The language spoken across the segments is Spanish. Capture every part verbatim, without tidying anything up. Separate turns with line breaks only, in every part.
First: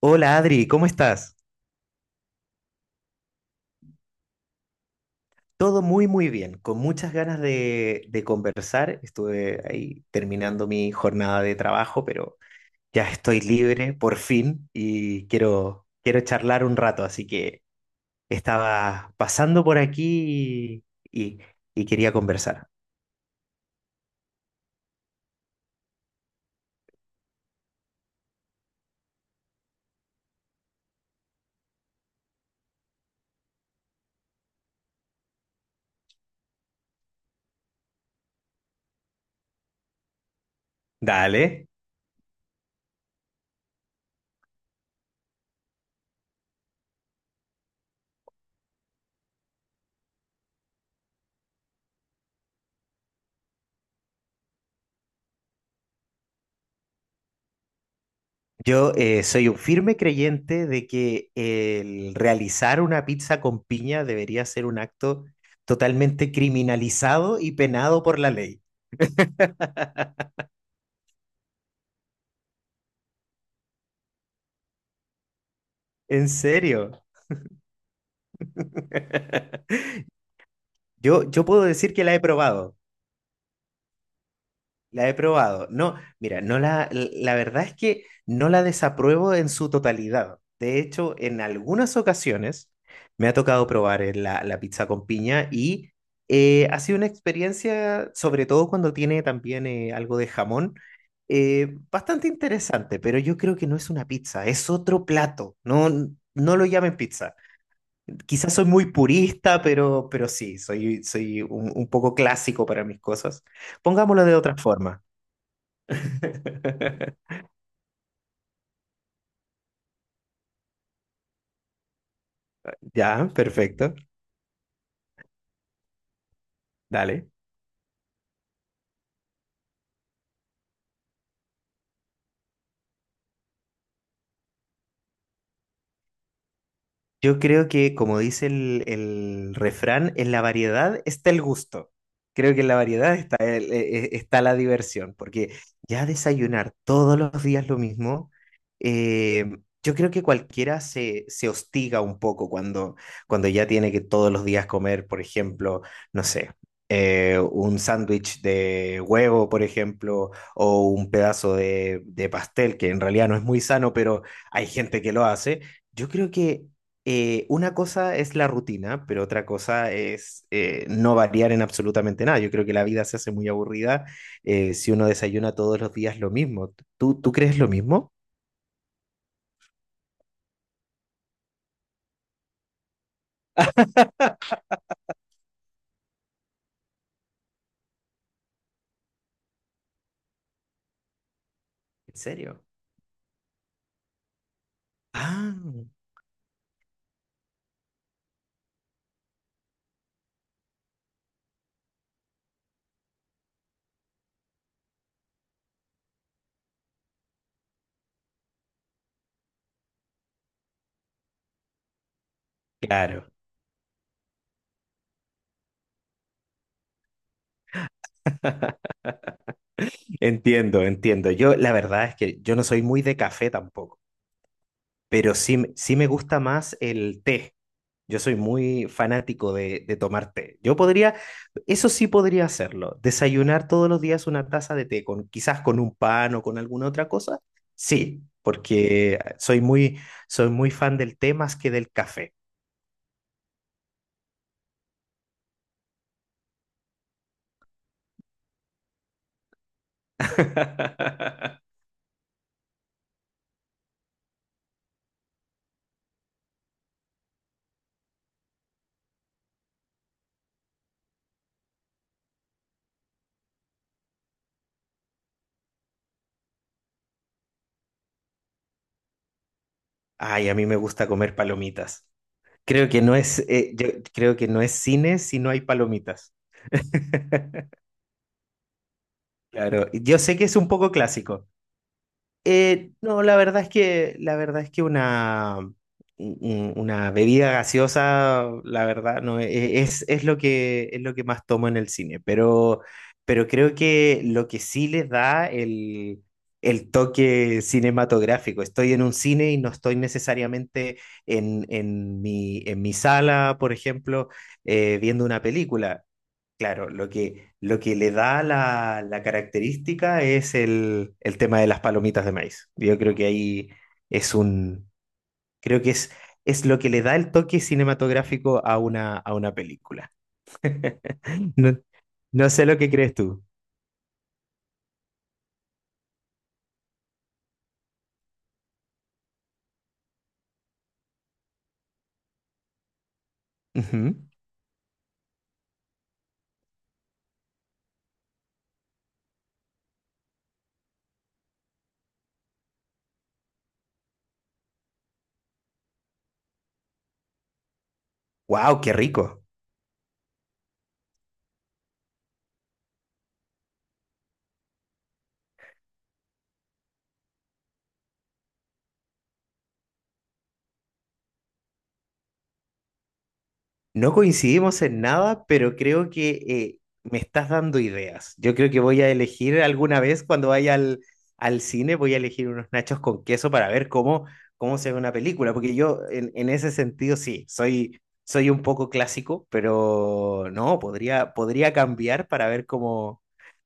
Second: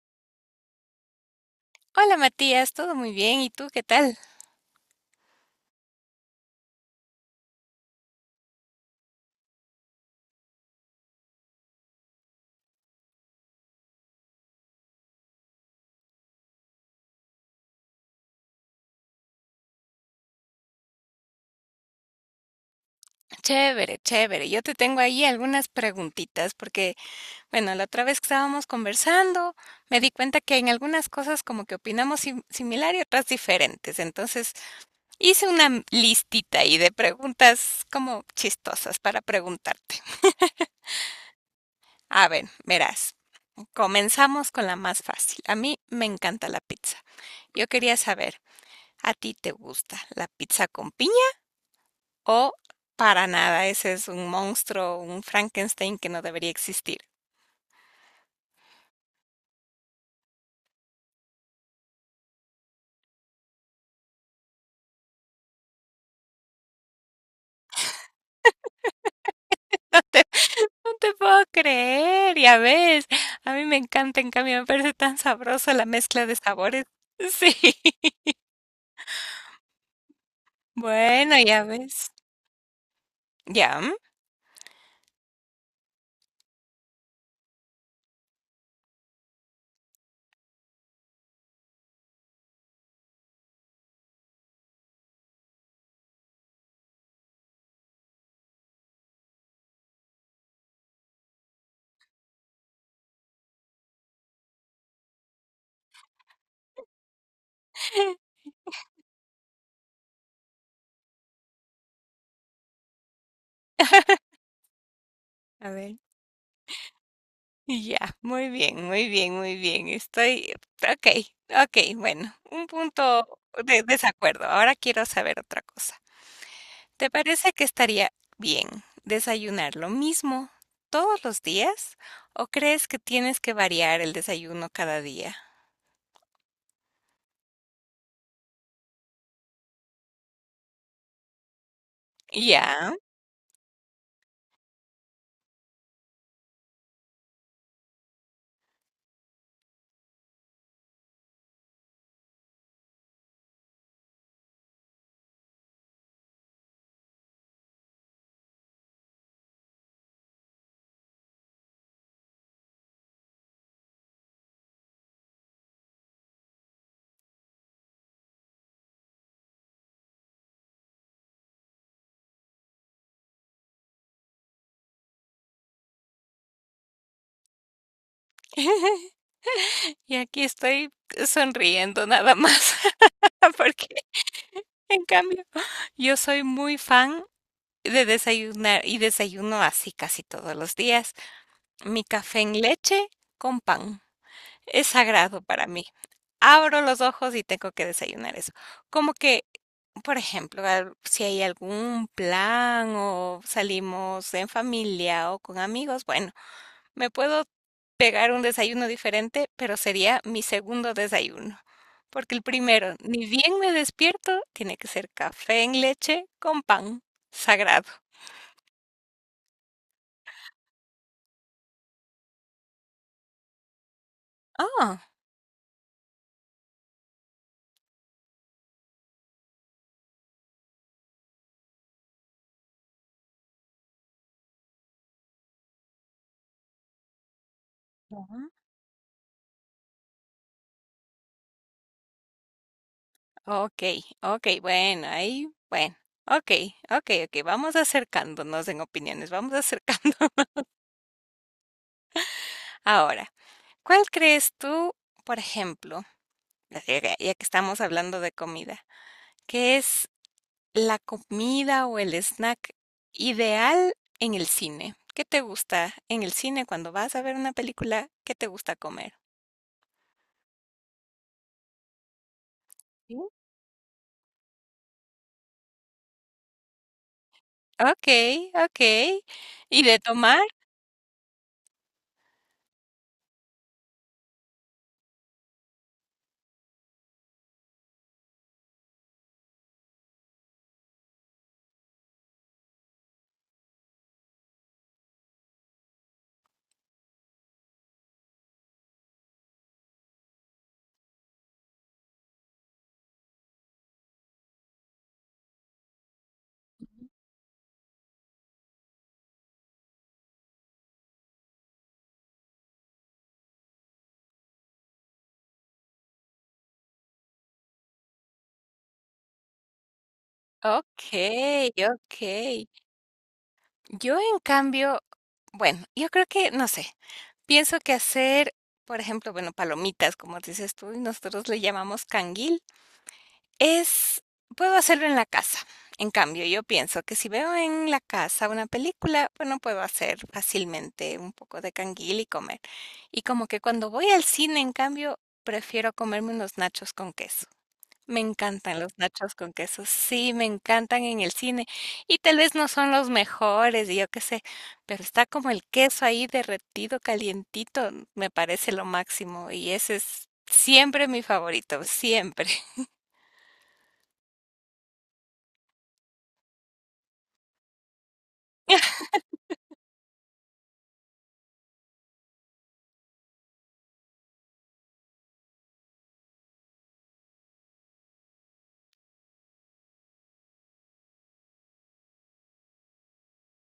Hola Adri, ¿cómo estás?
Hola Matías, todo muy bien. ¿Y tú qué tal?
Todo muy muy bien, con muchas ganas de, de conversar. Estuve ahí terminando mi jornada de trabajo, pero ya estoy libre por fin y quiero, quiero charlar un rato, así que estaba pasando por aquí y, y quería conversar.
Chévere, chévere. Yo te tengo ahí algunas preguntitas porque, bueno, la otra vez que estábamos conversando, me di cuenta que en algunas cosas como que opinamos sim- similar y otras diferentes. Entonces, hice una m- listita ahí de preguntas como chistosas para preguntarte.
Dale.
A ver, verás, comenzamos con la más fácil. A mí me encanta la pizza. Yo quería saber, ¿a ti te gusta la pizza con piña? O para nada, ese es un monstruo, un Frankenstein que no debería existir.
Yo eh, soy un firme creyente de que el realizar una pizza con piña debería ser un acto totalmente criminalizado y penado por la ley.
Te- No te puedo creer, ya ves. A mí me encanta, en cambio, me parece tan sabroso la mezcla
¿En
de sabores.
serio?
Sí.
Yo,
Bueno,
yo
ya
puedo decir que
ves.
la he probado,
Ya.
la he probado. No, mira, no la, la verdad es que no la desapruebo en su totalidad. De hecho, en algunas ocasiones me ha tocado probar eh, la, la pizza con piña y eh, ha sido una experiencia, sobre todo cuando tiene también eh, algo de jamón, eh, bastante interesante, pero yo creo que no es una pizza, es otro plato. No, no lo llamen pizza. Quizás soy muy purista, pero, pero sí, soy, soy un, un poco clásico para mis cosas. Pongámoslo de otra forma.
Mm. A ver. Ya, muy bien, muy bien, muy bien. Estoy. Ok, ok, bueno. Un
Ya,
punto de
perfecto.
desacuerdo. Ahora quiero saber otra cosa. ¿Te
Dale.
parece que estaría bien desayunar lo mismo todos los días o crees que tienes que variar el desayuno cada día?
Yo creo que, como dice el, el refrán, en la variedad está el gusto. Creo que en la
Ya.
variedad está, el- e- e- está la diversión, porque ya desayunar todos los días lo mismo, eh, yo creo que cualquiera se, se hostiga un poco cuando, cuando ya tiene que todos los días comer, por ejemplo, no sé, eh, un sándwich de huevo, por ejemplo, o un pedazo de de pastel, que en realidad no es muy sano, pero hay gente que lo hace. Yo creo que eh, una cosa es la rutina, pero otra cosa es eh, no variar en absolutamente nada. Yo creo que la vida se hace muy aburrida eh, si uno desayuna todos los días lo mismo. ¿Tú, tú crees lo mismo?
Y aquí estoy sonriendo nada más, porque en cambio yo soy muy fan de desayunar y desayuno así casi todos los días. Mi
¿En
café en
serio?
leche con pan. Es sagrado
Ah,
para mí. Abro los ojos y tengo que desayunar eso. Como que, por ejemplo, al- si hay algún plan o salimos en familia o con amigos, bueno, me puedo pegar un desayuno diferente, pero sería mi segundo desayuno. Porque el primero, ni
claro.
bien me despierto, tiene que ser café en leche con pan. Sagrado.
Entiendo, entiendo. Yo la verdad es que yo no soy muy de café tampoco. Pero sí, me- sí me gusta más el té. Yo soy muy fanático de, de tomar té. Yo podría, eso sí podría hacerlo, desayunar todos los días una taza de té, con, quizás con un pan o con alguna otra cosa. Sí,
Ah.
porque eh, soy muy, soy muy fan del té más que del café.
Okey, okey, bueno, ahí, bueno, okey, okey, okey, vamos acercándonos en opiniones, vamos acercando. Ahora, ¿cuál crees tú, por ejemplo, ya que ya que estamos hablando de comida, qué es la comida o el snack ideal en el cine? ¿Qué te gusta en el cine cuando vas a ver una película? ¿Qué te gusta comer?
Ay, a mí me gusta comer palomitas. Creo que no
¿Sí?
es, eh, yo creo que no es cine si no hay palomitas.
Okey, okey, ¿y
Claro,
de
yo sé
tomar?
que es un poco clásico. Eh, no, la verdad es que, la verdad es que una, un- una bebida gaseosa, la verdad, no, e- es, es lo que, es lo que más tomo en el cine, pero, pero creo que lo que sí les da el, el toque cinematográfico. Estoy en un cine y no estoy necesariamente en, en mi, en mi sala, por ejemplo, eh, viendo una película. Claro, lo que, lo que le da la, la característica es el, el tema de las palomitas de maíz. Yo creo que ahí es un, creo que es, es lo que le da el toque cinematográfico a una, a una película.
Okey,
No, no
okey.
sé lo que crees tú.
Yo, en cambio, bueno, yo creo que, no sé, pienso que hacer, por ejemplo, bueno, palomitas, como dices tú, y nosotros le llamamos canguil, es, puedo hacerlo en la casa. En cambio, yo pienso que si veo en la casa una película, bueno, puedo hacer fácilmente un poco de canguil y comer. Y como que cuando voy al cine, en cambio, prefiero comerme unos nachos con queso. Me encantan
Wow, qué
los nachos
rico.
con queso, sí, me encantan en el cine y tal vez no son los mejores, y yo qué sé, pero está como el queso ahí derretido, calientito, me parece lo máximo y ese es siempre mi favorito, siempre.
No coincidimos en nada, pero creo que eh, me estás dando ideas. Yo creo que voy a elegir alguna vez cuando vaya al, al cine, voy a elegir unos nachos con queso para ver cómo, cómo se ve una película, porque yo en, en ese sentido sí, soy, soy un poco clásico, pero no, podría, podría cambiar para ver cómo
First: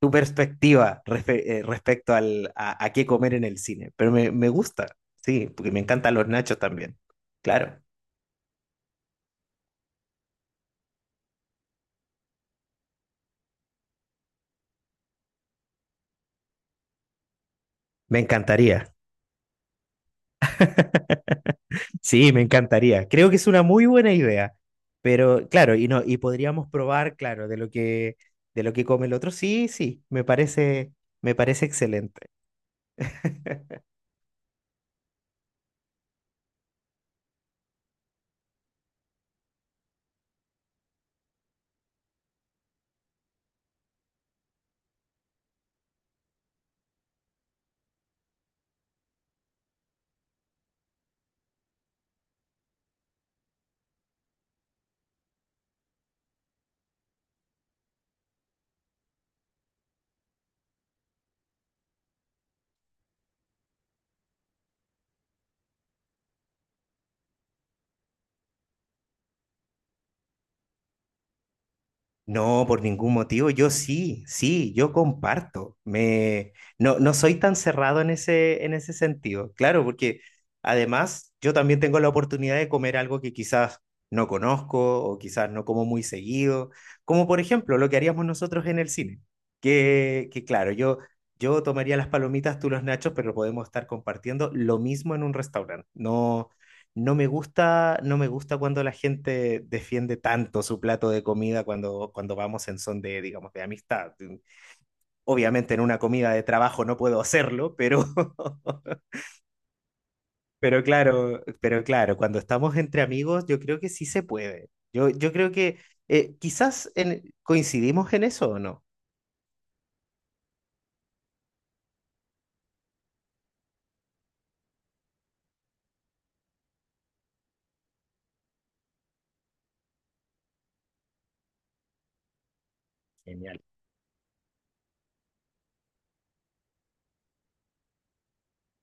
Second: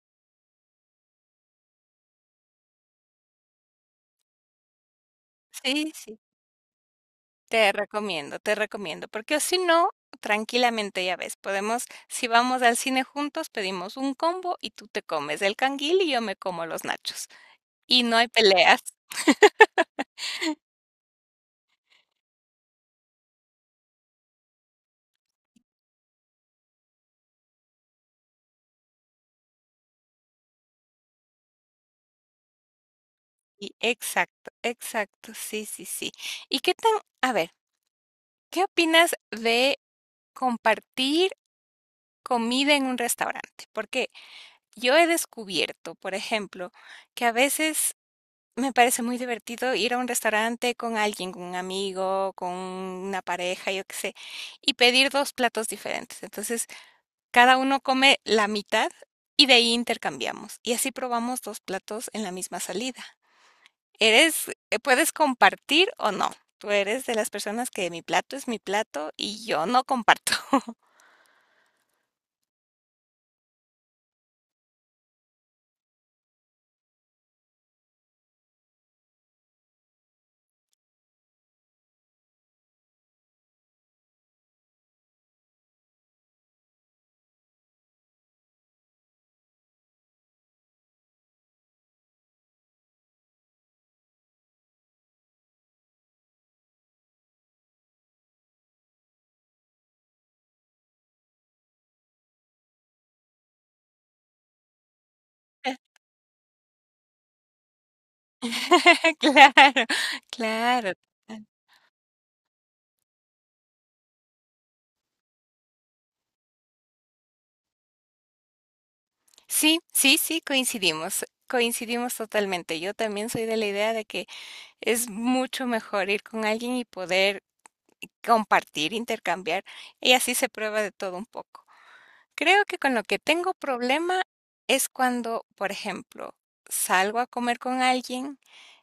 tu perspectiva respe- eh, respecto al, a, a qué comer en el cine. Pero me, me gusta, sí, porque me
Sí,
encantan
sí,
los nachos también.
te
Claro,
recomiendo, te recomiendo, porque si no, tranquilamente ya ves, podemos, si vamos al cine juntos, pedimos un combo y tú te comes el canguil y yo me como los nachos y no
me
hay peleas.
encantaría. Sí, me encantaría. Creo que es una muy buena idea. Pero claro, y no, y podríamos probar, claro, de lo que de lo que come el otro. Sí, sí, me parece, me parece excelente.
Y exacto, exacto, sí, sí, sí. ¿Y qué tan, a ver, qué opinas de compartir comida en un restaurante? Porque yo he descubierto, por ejemplo, que a veces me parece muy divertido ir a un restaurante con alguien, con un amigo, con una pareja, yo qué sé, y pedir dos platos diferentes. Entonces, cada uno come la mitad y de ahí intercambiamos. Y así probamos dos platos en la misma salida. Eres, eh, puedes compartir o no. Tú eres de las personas que mi plato es mi plato y yo no comparto.
No, por ningún motivo. Yo sí, sí, yo comparto. Me, no, no soy tan cerrado en ese, en ese sentido. Claro, porque además yo también tengo la oportunidad de comer algo que quizás no conozco o quizás no como muy seguido, como por ejemplo lo que haríamos nosotros en el cine. Que, que claro, yo, yo tomaría las palomitas, tú los nachos, pero podemos estar compartiendo lo mismo en un restaurante. No, no me gusta, no me gusta cuando la gente defiende tanto su plato de comida cuando, cuando vamos en son de, digamos, de amistad. Mm, Obviamente en una comida de trabajo no puedo hacerlo, pero,
Claro,
pero
claro.
claro, pero claro, cuando estamos entre amigos, yo creo que sí se puede. Yo, yo creo que eh, quizás en- coincidimos en eso o no.
Sí, sí, sí, coincidimos, coincidimos totalmente. Yo también soy de la idea de que es mucho mejor ir con alguien y poder compartir, intercambiar, y así se prueba de todo un poco. Creo que con lo que tengo
Genial.
problema es cuando, por ejemplo, salgo a comer con alguien,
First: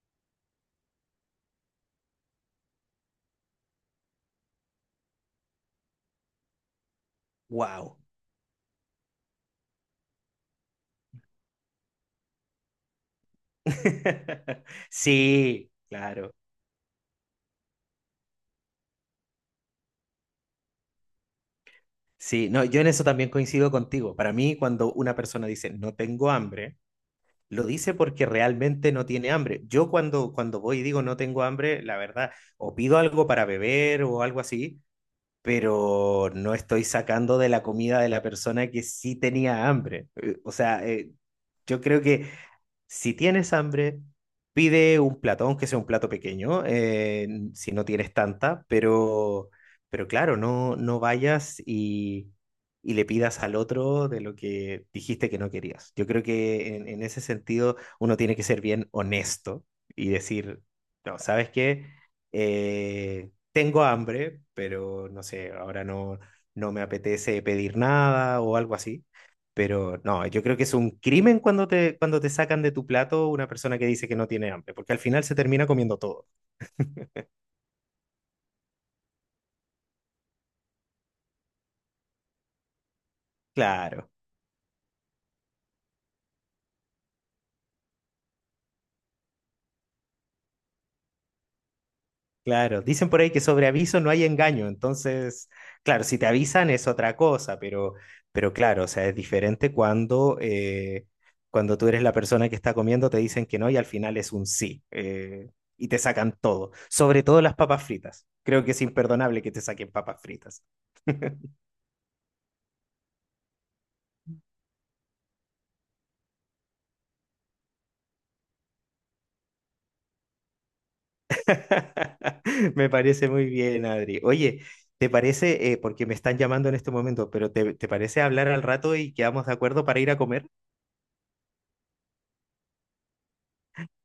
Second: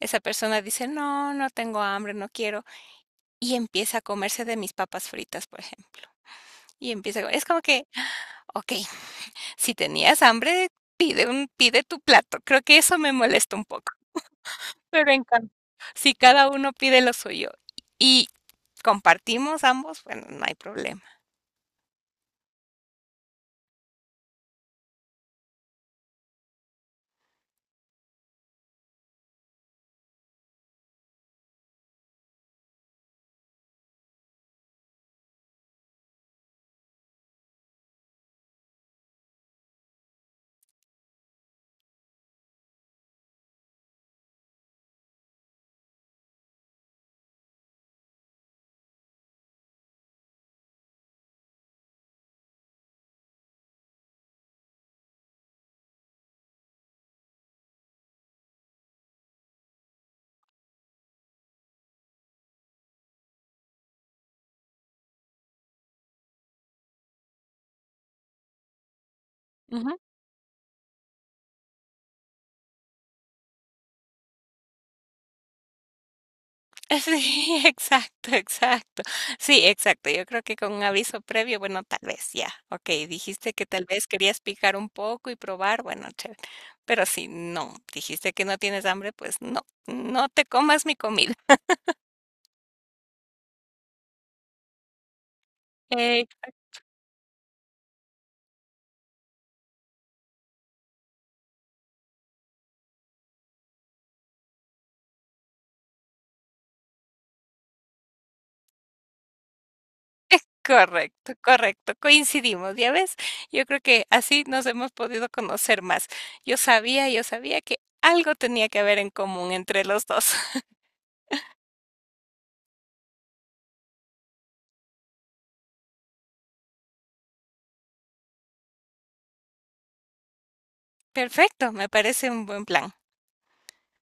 esa persona dice, no, no tengo hambre, no quiero, y empieza a comerse de mis papas fritas, por ejemplo. Y empieza, co- es como que,
Wow.
ok, si tenías hambre, pide un, pide tu plato. Creo que eso me molesta un poco. Pero en cambio,
Sí,
si
claro.
cada uno pide lo suyo y compartimos ambos, bueno, no hay problema.
Sí, no, yo en eso también coincido contigo. Para mí, cuando una persona dice no tengo hambre, lo dice porque realmente no tiene hambre. Yo cuando, cuando voy y digo no tengo hambre, la verdad, o pido algo para beber o algo así, pero no estoy sacando de la comida de la persona que sí tenía hambre. Eh, O sea, eh, yo creo que si tienes hambre, pide un plato, aunque sea un plato pequeño, eh, si no tienes tanta, pero, pero claro, no, no vayas y, y le pidas al otro de lo que dijiste que no querías. Yo creo que en, en ese sentido uno tiene que ser bien honesto y decir, no, ¿sabes qué? Eh, tengo hambre, pero no sé, ahora no, no me apetece pedir nada o algo así. Pero no, yo creo que es un crimen cuando te, cuando te sacan de tu plato una persona que dice que no tiene hambre, porque al final se termina comiendo todo.
Sí, exacto, exacto. Sí, exacto. Yo creo que con un aviso previo, bueno, tal vez ya. Ok, dijiste que tal vez
Claro,
querías picar un poco y probar, bueno, chévere. Pero si no, dijiste que no tienes hambre, pues no, no te comas mi comida.
claro. Dicen por ahí que sobre aviso no hay engaño, entonces, claro, si
Eh,
te avisan es otra cosa, pero, pero claro, o sea, es diferente cuando, eh, cuando tú eres la persona que está comiendo, te dicen que no y al final es un sí, eh, y te sacan todo, sobre todo las papas fritas. Creo que es imperdonable que te saquen papas fritas.
correcto, correcto. Coincidimos, ¿ya ves? Yo creo que así nos hemos podido conocer más. Yo sabía, yo sabía que algo tenía que haber en común entre los dos.
Me parece muy bien, Adri. Oye, ¿te parece, eh, porque me están llamando en este momento, pero te, te parece hablar al rato y quedamos de acuerdo para ir a comer?
Perfecto, me parece un buen plan.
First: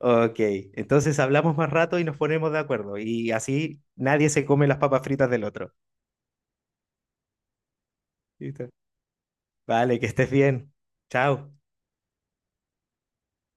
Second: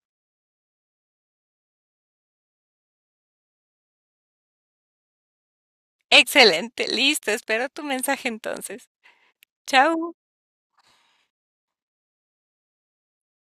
Ok, entonces hablamos más rato y nos ponemos de acuerdo y así nadie se come las papas fritas del otro.
Excelente, listo, espero tu mensaje
¿Listo?
entonces.
Vale, que
Chao.
estés bien. Chao.